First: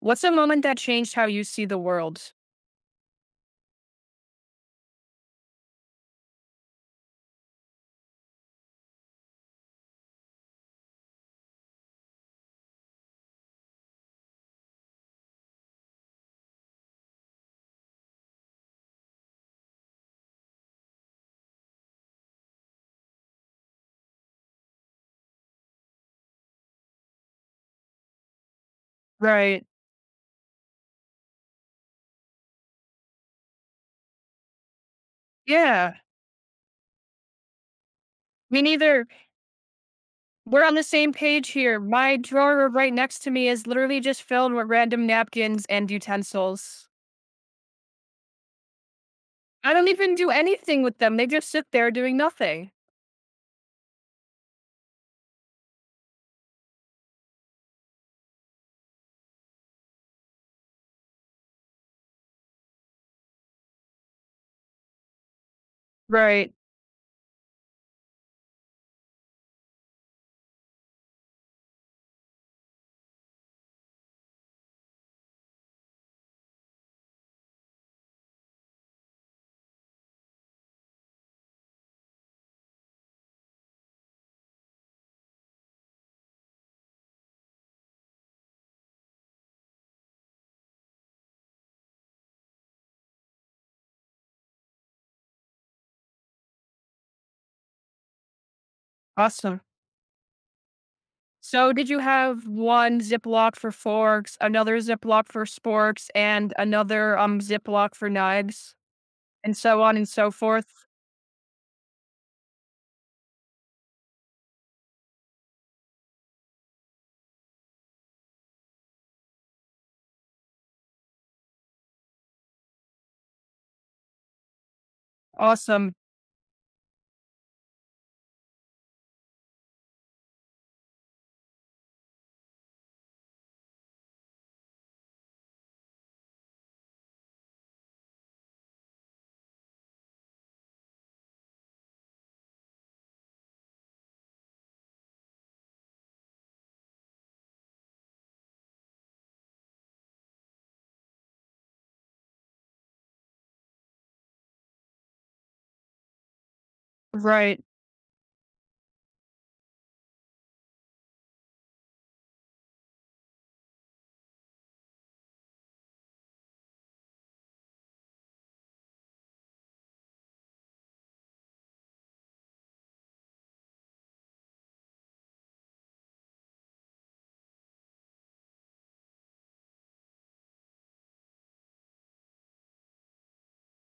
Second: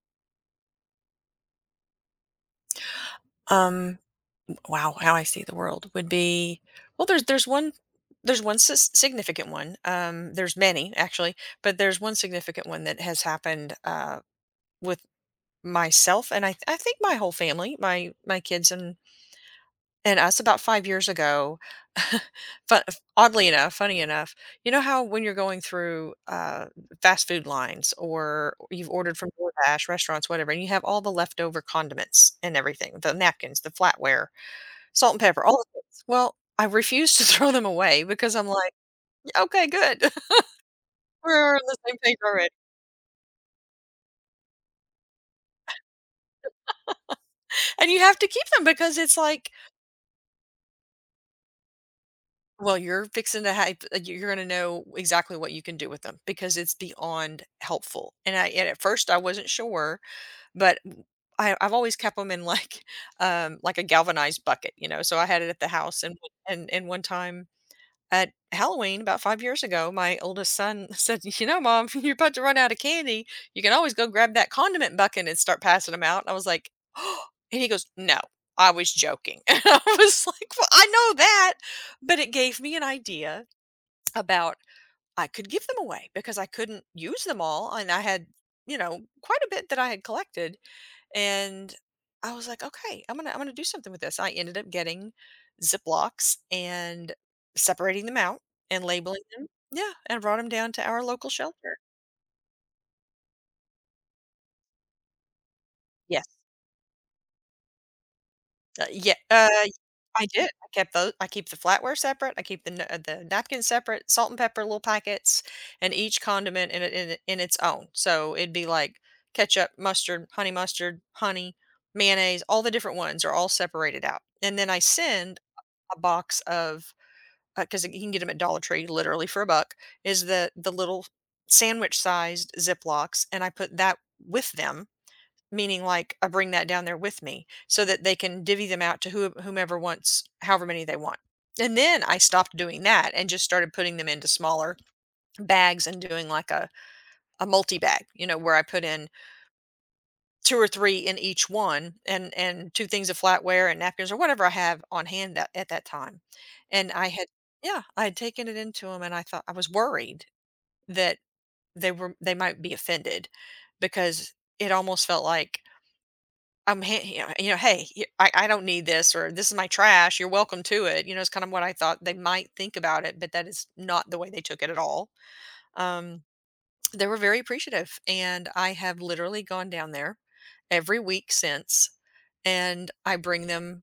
What's a moment that changed how you see the world? Um, wow, how I see the world would be, well, there's one there's one sis significant one. There's many actually, but there's one significant one that has happened with myself and I think my whole family, my kids and us about 5 years ago. Fun, oddly enough, funny enough, you know how when you're going through fast food lines, or you've ordered from Right. DoorDash, restaurants, whatever, and you have all the leftover condiments and everything, the napkins, the flatware, salt and pepper, all the Yeah. things. Well, I refuse to throw them away because I'm Me like, neither. "Yeah, okay, good. We're on the same page We're on the here. same page My already." drawer right next to me is literally just filled with random napkins and utensils. And you have to keep them because it's like, I don't even do anything with them. They just sit there doing nothing. well, you're fixing to have you're gonna know exactly what you can do with them because it's beyond helpful. And I and at first I wasn't sure, but I've always kept them in, like, like a galvanized bucket, you know, so I had it at the house, and Right. and one time at Halloween about 5 years ago, my oldest son said, "You know, Mom, you're about to run out of candy. You can always go grab that condiment bucket and start passing them out." And I was like, "Oh," and he goes, "No, I was joking." And I was like, "Well, I know that, but it gave me an idea about I could give them away because I couldn't use them all, and I had, you know, quite a bit that I had collected." And I was like, okay, I'm gonna do something with this. I ended up getting Ziplocs and separating them out and labeling them. Awesome. Yeah, and brought them down to our local So, shelter. did you have one Ziploc for forks, another Ziploc for sporks, Yes, and another Ziploc for knives, yeah, and so on and I so did. I forth? kept those. I keep the flatware separate. I keep the the napkins separate. Salt and pepper little packets, and each condiment in in its own. So it'd be like ketchup, mustard, honey, mayonnaise. All the different ones are all separated out, and then I send Awesome. a box of, because you can get them at Dollar Tree literally for a buck, is the little sandwich-sized Ziplocs, and I put that with them, meaning, like, I bring that down there with me so that they can divvy them out to whomever wants however many they want. And then I stopped doing that and just started putting them into smaller bags and doing, like, a multi-bag, you know, where I put in 2 or 3 in each one, and 2 things of flatware and napkins or whatever I have on hand that at that time. And I had, Right. yeah, I had taken it into them, and I thought, I was worried that they might be offended because it almost felt like I'm ha you know, "Hey, y I don't need this," or, "This is my trash. You're welcome to it." You know, it's kind of what I thought they might think about it, but that is not the way they took it at all. Um, they were very appreciative, and I have literally gone down there every week since, and I bring them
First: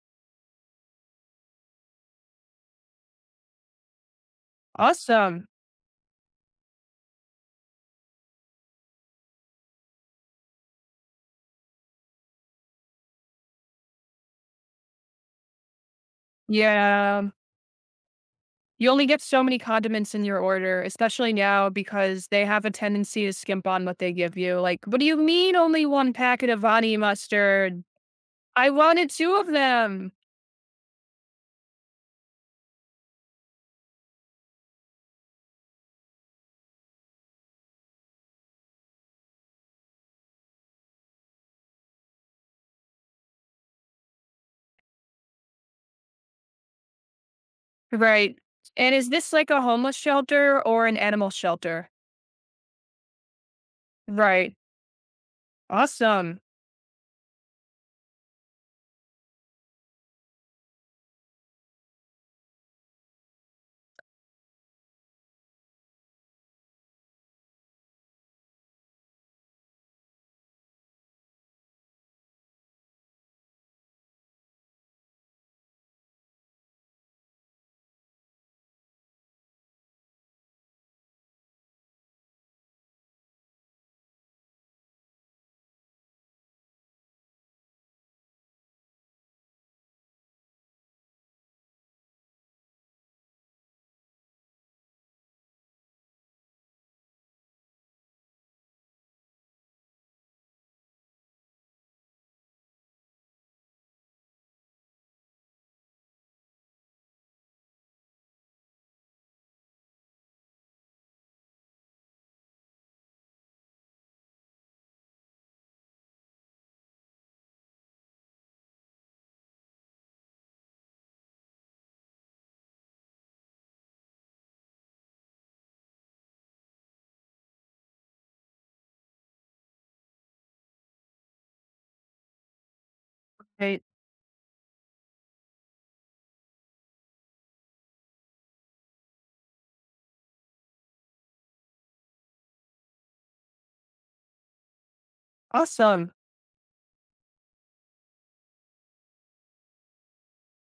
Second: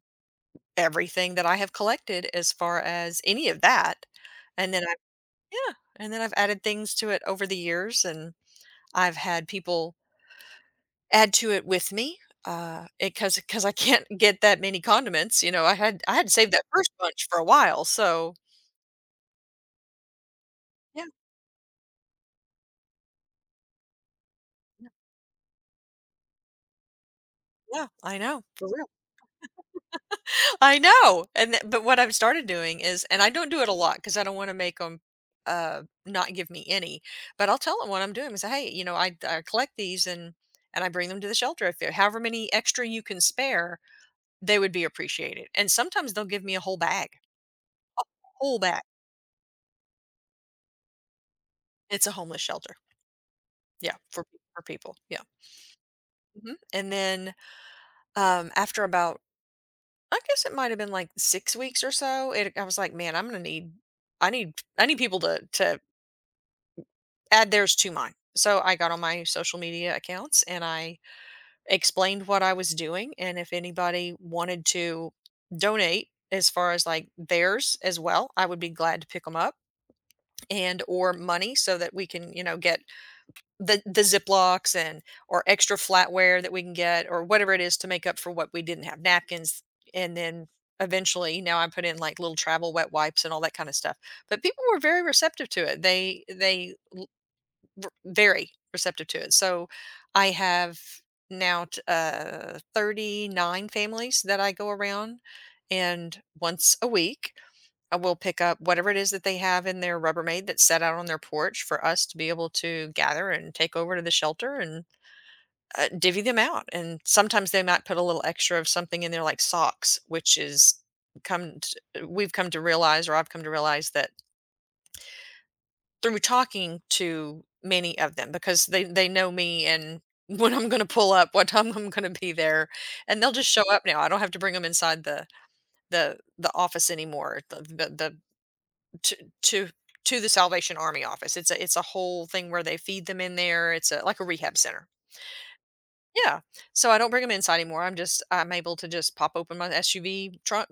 everything that I have collected as far as any of that. And then I Awesome. Yeah, and then I've added things to it over the years, and I've had people add to it with me. Because I can't get that many condiments, you know. I had to save that first bunch Yeah. for a while, so You only get so many condiments in your order, yeah, especially now because they have a tendency to skimp on what they give you. Like, what do you mean only one packet of honey mustard? yeah, I know, for I real. wanted two of them. I know, and th but what I've started doing is, and I don't do it a lot because I don't wanna make 'em, not give me any, but I'll tell them what I'm doing and say, "Hey," you know, "I collect these and I bring them to the shelter, if there however many extra you can spare, they would be appreciated," and sometimes they'll give me a whole bag, Right. whole bag. And is this like a homeless shelter or an animal shelter? It's a homeless shelter. Yeah, for Right. for people, yeah. Awesome. Mhm. And then, after about, I guess it might have been like 6 weeks or so, it I was like, "Man, I need people to" add theirs to mine. So I got on my social media accounts, and I explained what I was doing, and if anybody wanted to donate as far as like theirs as well, I would be glad to pick them up and or money, so that we can, you know, get the Ziplocs and or extra flatware that we can get or whatever it is to make up for what we didn't have, napkins. And then eventually now I put in like little travel wet wipes and all that kind of stuff. But people were very receptive to it. Very receptive to it. So I have now 39 families that I go around, and once a week, I will pick up whatever it is that they have in their Rubbermaid that's set out on their porch for us to be able to gather and take over to the shelter and divvy them out. And sometimes they might put a little extra of something in there, like socks, which is we've come to realize, or I've come to realize that, through talking to many of them, because they know me, and when I'm going to pull up, what time I'm going to be there, and they'll just show Right. up now. I don't have to bring them inside the office anymore. The to, to to The Salvation Army office. It's a whole thing where they feed them in there. It's a, like, a rehab center. Awesome. Yeah. So I don't bring them inside anymore. I'm able to just pop open my SUV trunk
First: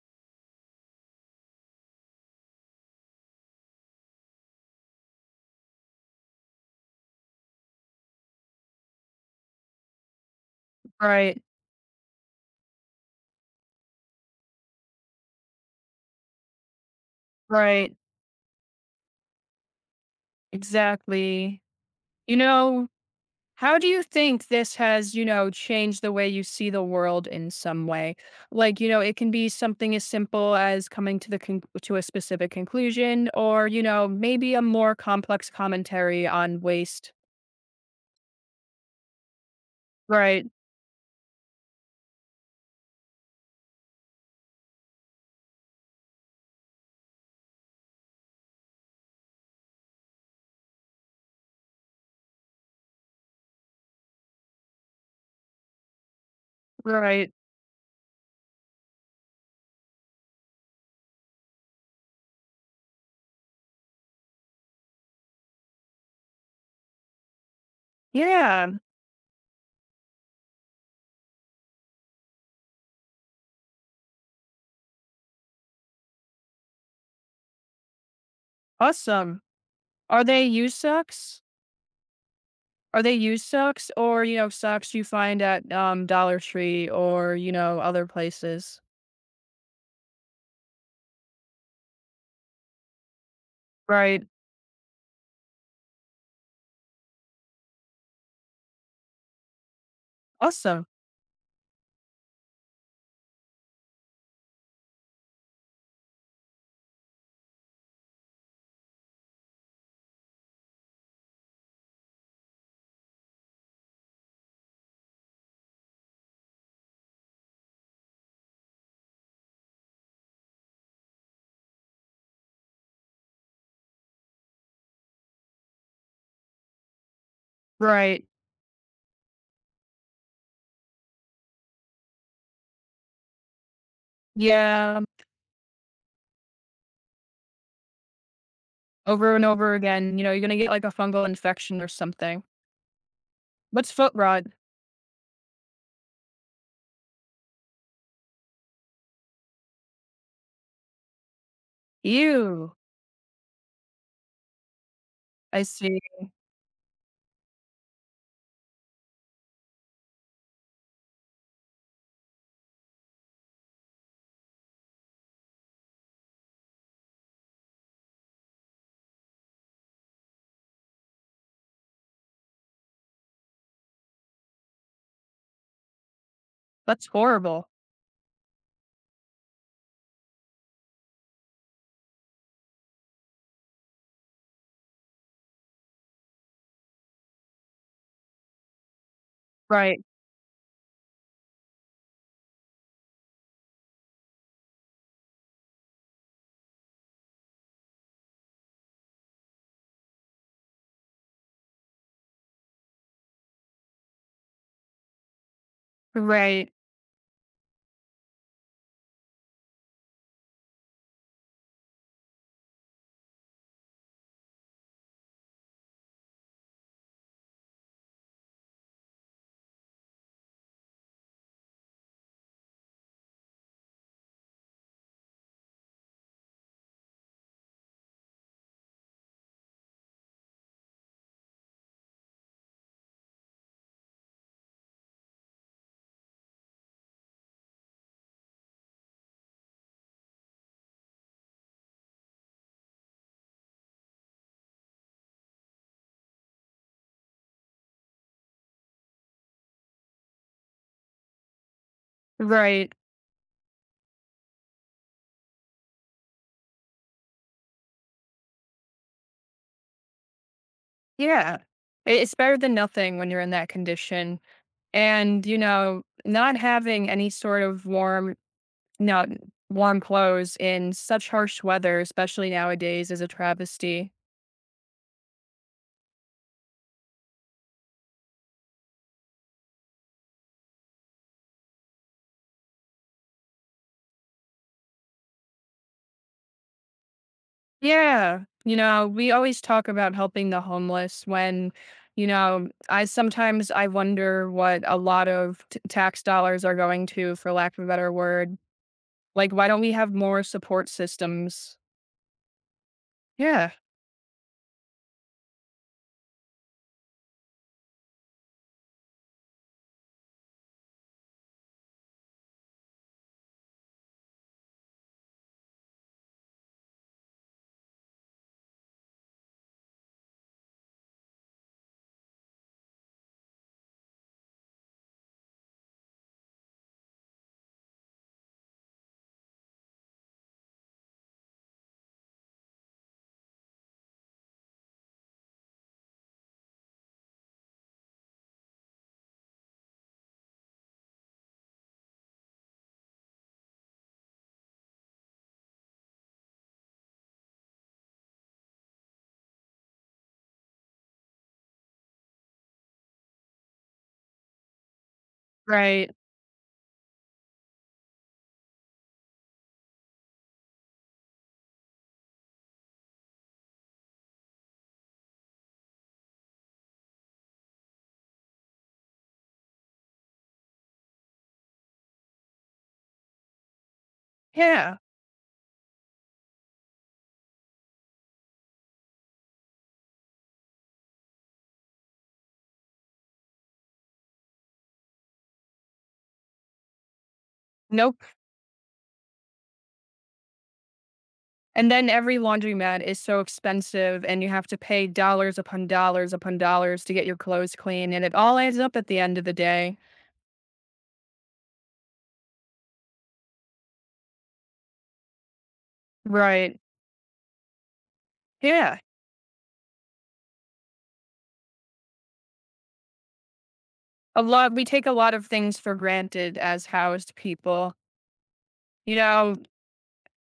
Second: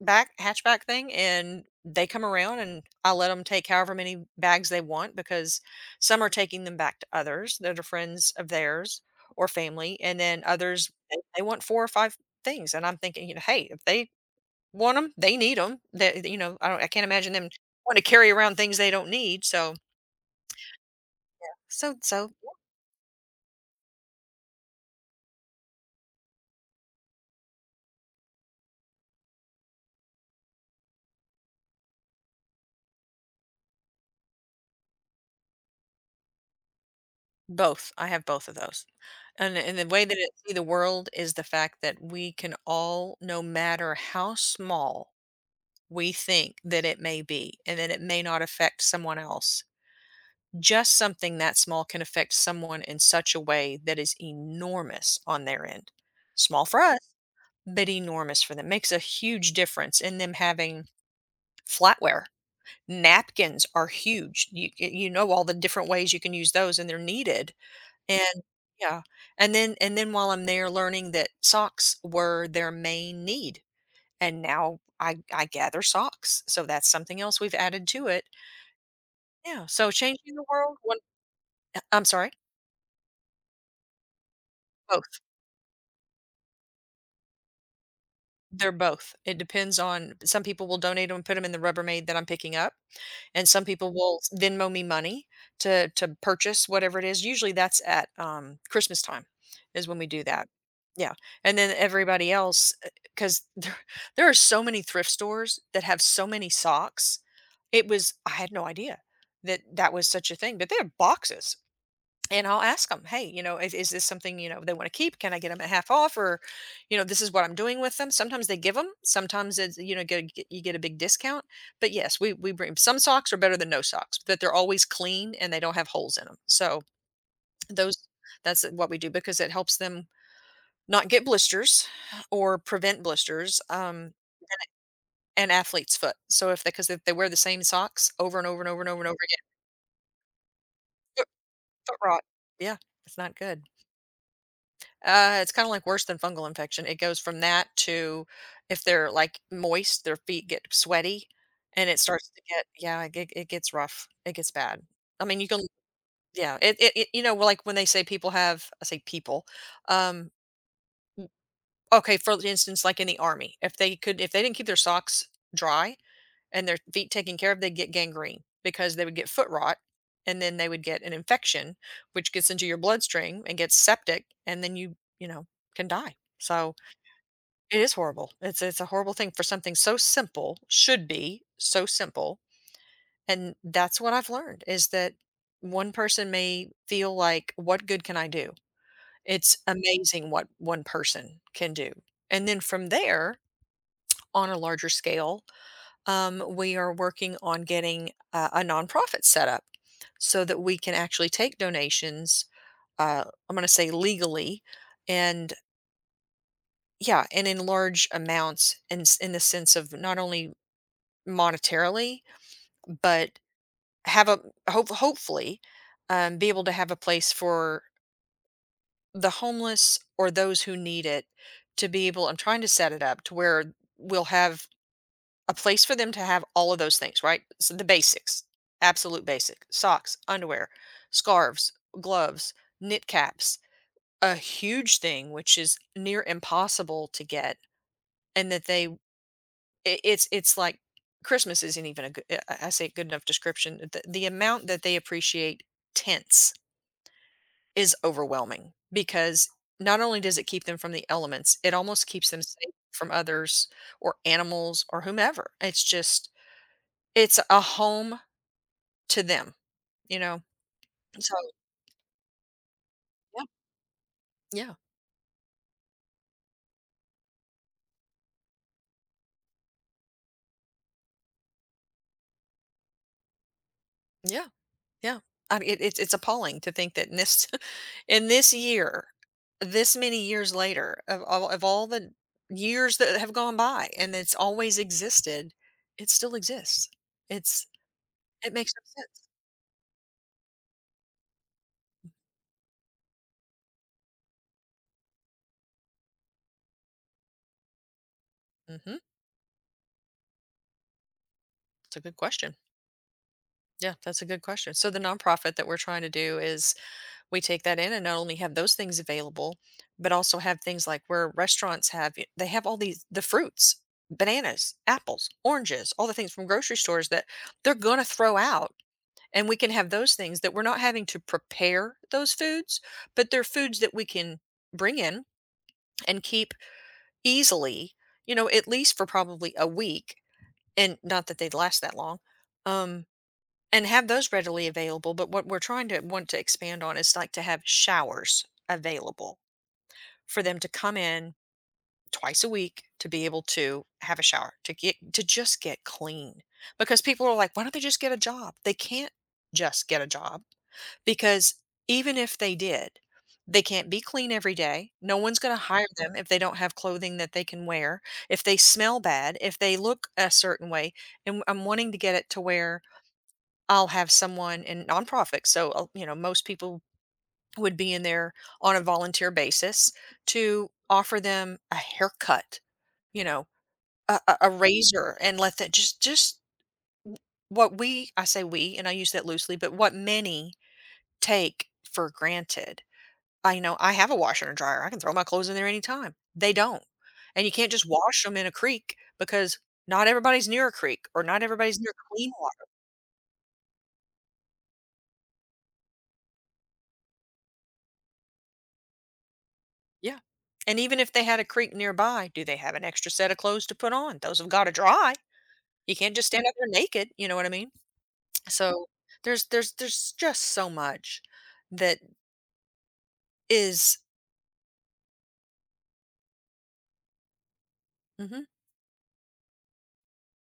back hatchback thing, and they come around, and I let them take however many bags they want because some are taking them back to others that are friends of theirs or family, and then others, they Right. want 4 or 5 things, and I'm thinking, you know, hey, if they want them, they need them. That You know, I can't imagine them Right. wanting to carry around things they don't need. So Exactly. so. You know, How do you think this has, changed the way you see the world in some way? Like, you know, it can be something as simple as coming to the to a specific conclusion or, you know, maybe a more complex commentary on waste. Both. I have both of those. And the way that I Right. see the world is the fact that we can all, no matter how small we think that it may be and that it may not affect someone else, just something that small can affect someone in such a way that is enormous on their end. Small for us, Right. but enormous for them. Makes a huge difference in them having flatware. Napkins are huge. You know all the different ways you can use those, and they're needed, and Yeah. yeah. And then while I'm there, learning that socks were their main need, and now I gather socks, so that's something else we've added to it. Awesome. Yeah, so Are changing the they used world one socks? I'm sorry? Are they used socks or, you know, socks you Both. find at Dollar Tree or, you know, other They're places? both. It depends. On some people will donate them and put them in the Rubbermaid that I'm picking up, and some people will Right. Venmo me money to purchase whatever it is. Usually that's at Christmas time is when we do that. Awesome. Yeah, and then everybody else, because there are so many thrift stores that have so many socks. It was, I had no idea that that was such a thing, but they have boxes, and I'll ask them, hey, you know, is this something, you know, they want to keep? Can I get them at half off? Or, you know, this is what I'm doing with them. Sometimes they give them, sometimes it's, you know, you get a big discount. But yes, we bring, some socks are better than no socks, but they're always clean and they don't have holes in them. So those, Right. that's what we do because it helps them not get blisters, or prevent blisters, Yeah. and athlete's foot. So if they, because if they wear the same socks over and over and over and over and over Over again, and over again, you know, you're gonna get, like, a fungal foot, infection or foot rot. something. Yeah, it's not good. What's foot rot? It's kinda like worse than fungal infection. It goes from that to, if they're, like, moist, their feet get sweaty, and it starts to get Ew. yeah, it gets rough. It gets bad. I mean, you can I see. yeah, like, when they say people have I say people, um, okay, for instance, like, in the army, if they didn't keep their socks dry and their feet taken care of, they'd get gangrene because they would get foot rot, and then they would get an infection, which gets into your bloodstream and gets septic, and then you can die. So That's horrible. it is horrible. It's a horrible thing for something so simple, should be so simple. And that's what I've learned is that one person may feel like, what good can I do? It's Right. amazing what one person can do. And then from there, on a larger scale, we are working on getting a nonprofit set up so that we can actually take donations, uh, I'm going to say legally, and Right. yeah, and in large amounts, and in the sense of not only monetarily, but have a hopefully, be able to have a place for the homeless or those who need it to be able I'm trying to set it up to where we'll have a place for them to have all of those things, right? So the basics, absolute basic socks, underwear, scarves, gloves, knit caps, a huge thing which is near impossible to get, and that they it's like Christmas isn't even a good. I say good enough description. The amount that they appreciate tents is overwhelming because not only does it keep them from the elements, it almost keeps them safe Right. from others or animals or whomever. It's just it's a home to them, you know. So Yeah. I it's better than nothing when you're yeah, in that condition, yeah, and, you know, not having any sort of warm not warm clothes in such harsh weather, especially nowadays, is a travesty. yeah. Yeah. I mean, it's appalling to think that in this in this year, this many years later, of all the years that have gone by and it's always existed, it still exists. It's Yeah. it makes You no know, sense. we always talk about helping the homeless when, I sometimes I wonder what a lot of tax dollars are going to, for lack of a better word. Hmm. Like, why don't we have more support systems? It's a good question. Yeah. Yeah, that's a good question. So the nonprofit that we're trying to do is we take that in and not only have those things available but also have things like where restaurants they have all these the fruits, bananas, apples, oranges, all the things from grocery stores that they're going to throw out, and we can have those things that we're not having to prepare those foods but they're foods that we can bring in and keep easily, you know, at least for probably a week, and not that they'd last that long. um and have those readily available, but what we're trying to want to expand on is like to have showers available for them to come in twice a week to be able to have a shower, to get to just get clean. Because people are like, why don't they just get a job? They can't just get a job because even if they did, they can't be clean every day. No one's going to hire Right. them if they don't have clothing that they can wear, if they smell bad, if they look a certain way. And I'm wanting to get it to where I'll have someone in nonprofit, so, you know, most people would be in there on a volunteer basis to offer them a haircut, you know, a Yeah. razor and let that just what we I say we, and I use that loosely, but what many take for granted. I know I have a washer and dryer, I can throw my clothes in there anytime. They don't, and you can't just wash Nope. them in a creek because not everybody's near a creek or not everybody's near And then clean every water. laundromat is so expensive, and you have to pay dollars upon dollars upon dollars to get your clothes clean. And it all adds up at the end of the day. Yeah. And even if they had a creek nearby, do they have an extra set of clothes to put on? Those have got to dry. You can't just stand out there Right. naked, you know what I mean? So Yeah. there's just so much that is A lot, we take a lot of things for granted as housed people. mhm. You know,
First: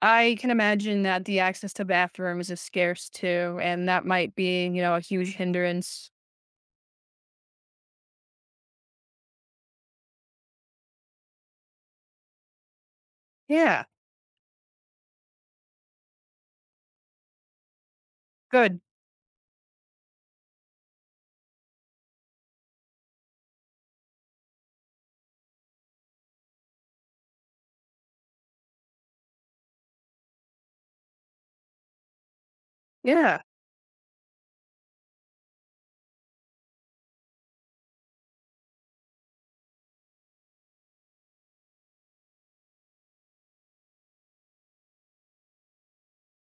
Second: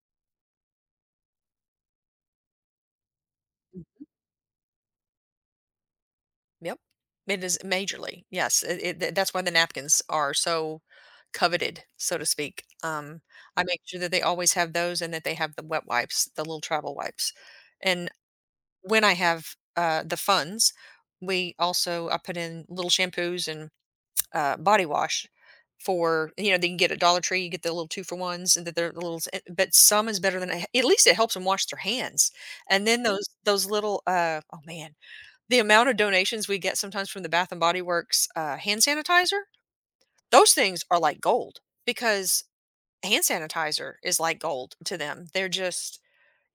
I can imagine that the access to bathrooms is scarce too, and that might be, you know, a huge hindrance. Yep. It is majorly. Yes, that's why the napkins are so coveted, so to speak. I make Yeah, sure that they always have those and that they have the wet wipes, the little travel wipes. And good. when I have the funds, we also I put in little shampoos and body wash for you know they can get at Dollar Tree. You get the little two for ones, and that they're the little, but some is better than at least it helps them wash their hands. And then those Yeah, those little oh man, the amount of donations we get sometimes from the Bath and Body Works hand sanitizer. Those things are like gold because hand sanitizer is like gold to them. They're just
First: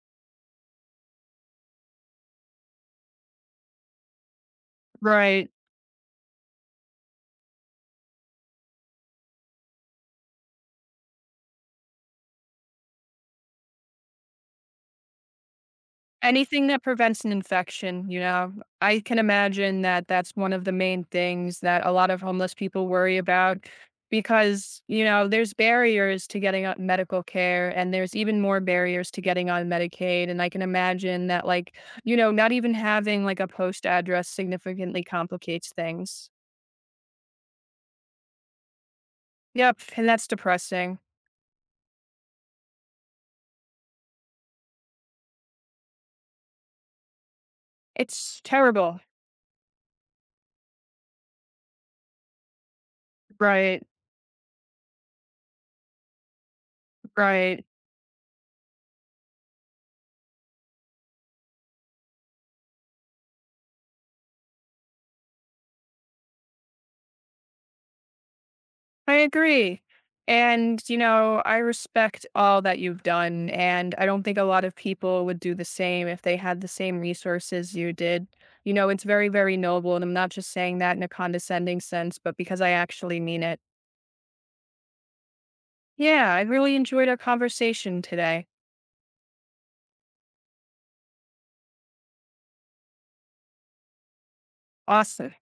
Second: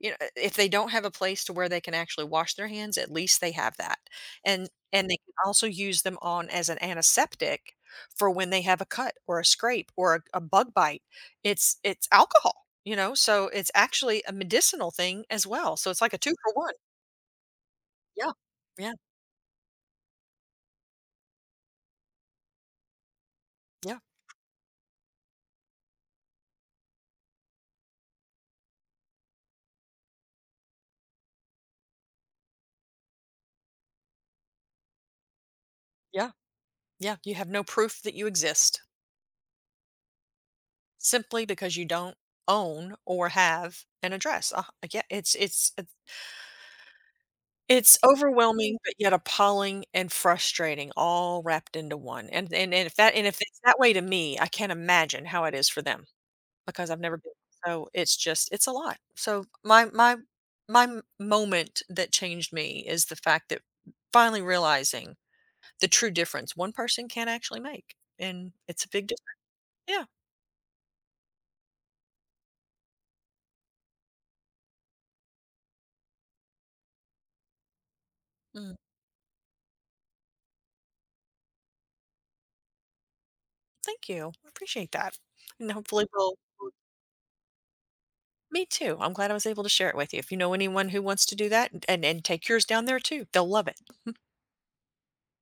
you know, if they don't have a place to where they can actually wash their hands, at least they have that, and they can right. also use them on as an antiseptic for when they have a cut or a scrape or a bug bite. It's alcohol, you know, so it's actually a medicinal thing as well, so it's like a 2 for Anything 1. that prevents an infection, you Yeah. know, Yeah, I can imagine that that's one of the main things that a lot of homeless people worry about yeah, because, you know, there's barriers to getting on medical care and there's even more barriers to getting on Medicaid. And I can imagine that, like, you know, not even having like a post address significantly complicates things. yeah, yeah, you have no proof that you exist Yep, and that's depressing. simply because you don't own or have an address. Yeah, it's It's overwhelming, but terrible. yet appalling and frustrating all wrapped into one, and if it's that Right, way to me, I can't imagine how it is for them because I've never been. right. So it's just it's a lot. So moment that changed me is the fact that finally realizing the true difference one person can actually make, and it's a big I difference. agree. Yeah. And, you know, I respect all that you've done, and I don't think a lot of people would do the same if they had the same resources you did. Mm. You know, it's very, very noble, and I'm not just saying that in a condescending sense, but because I actually mean it. Thank you. I appreciate that, and hopefully Yeah, we'll I really enjoyed our conversation today. Me too. I'm glad I was able to share it with you. If you know anyone who wants to do that and take yours down there too, they'll love it. Awesome.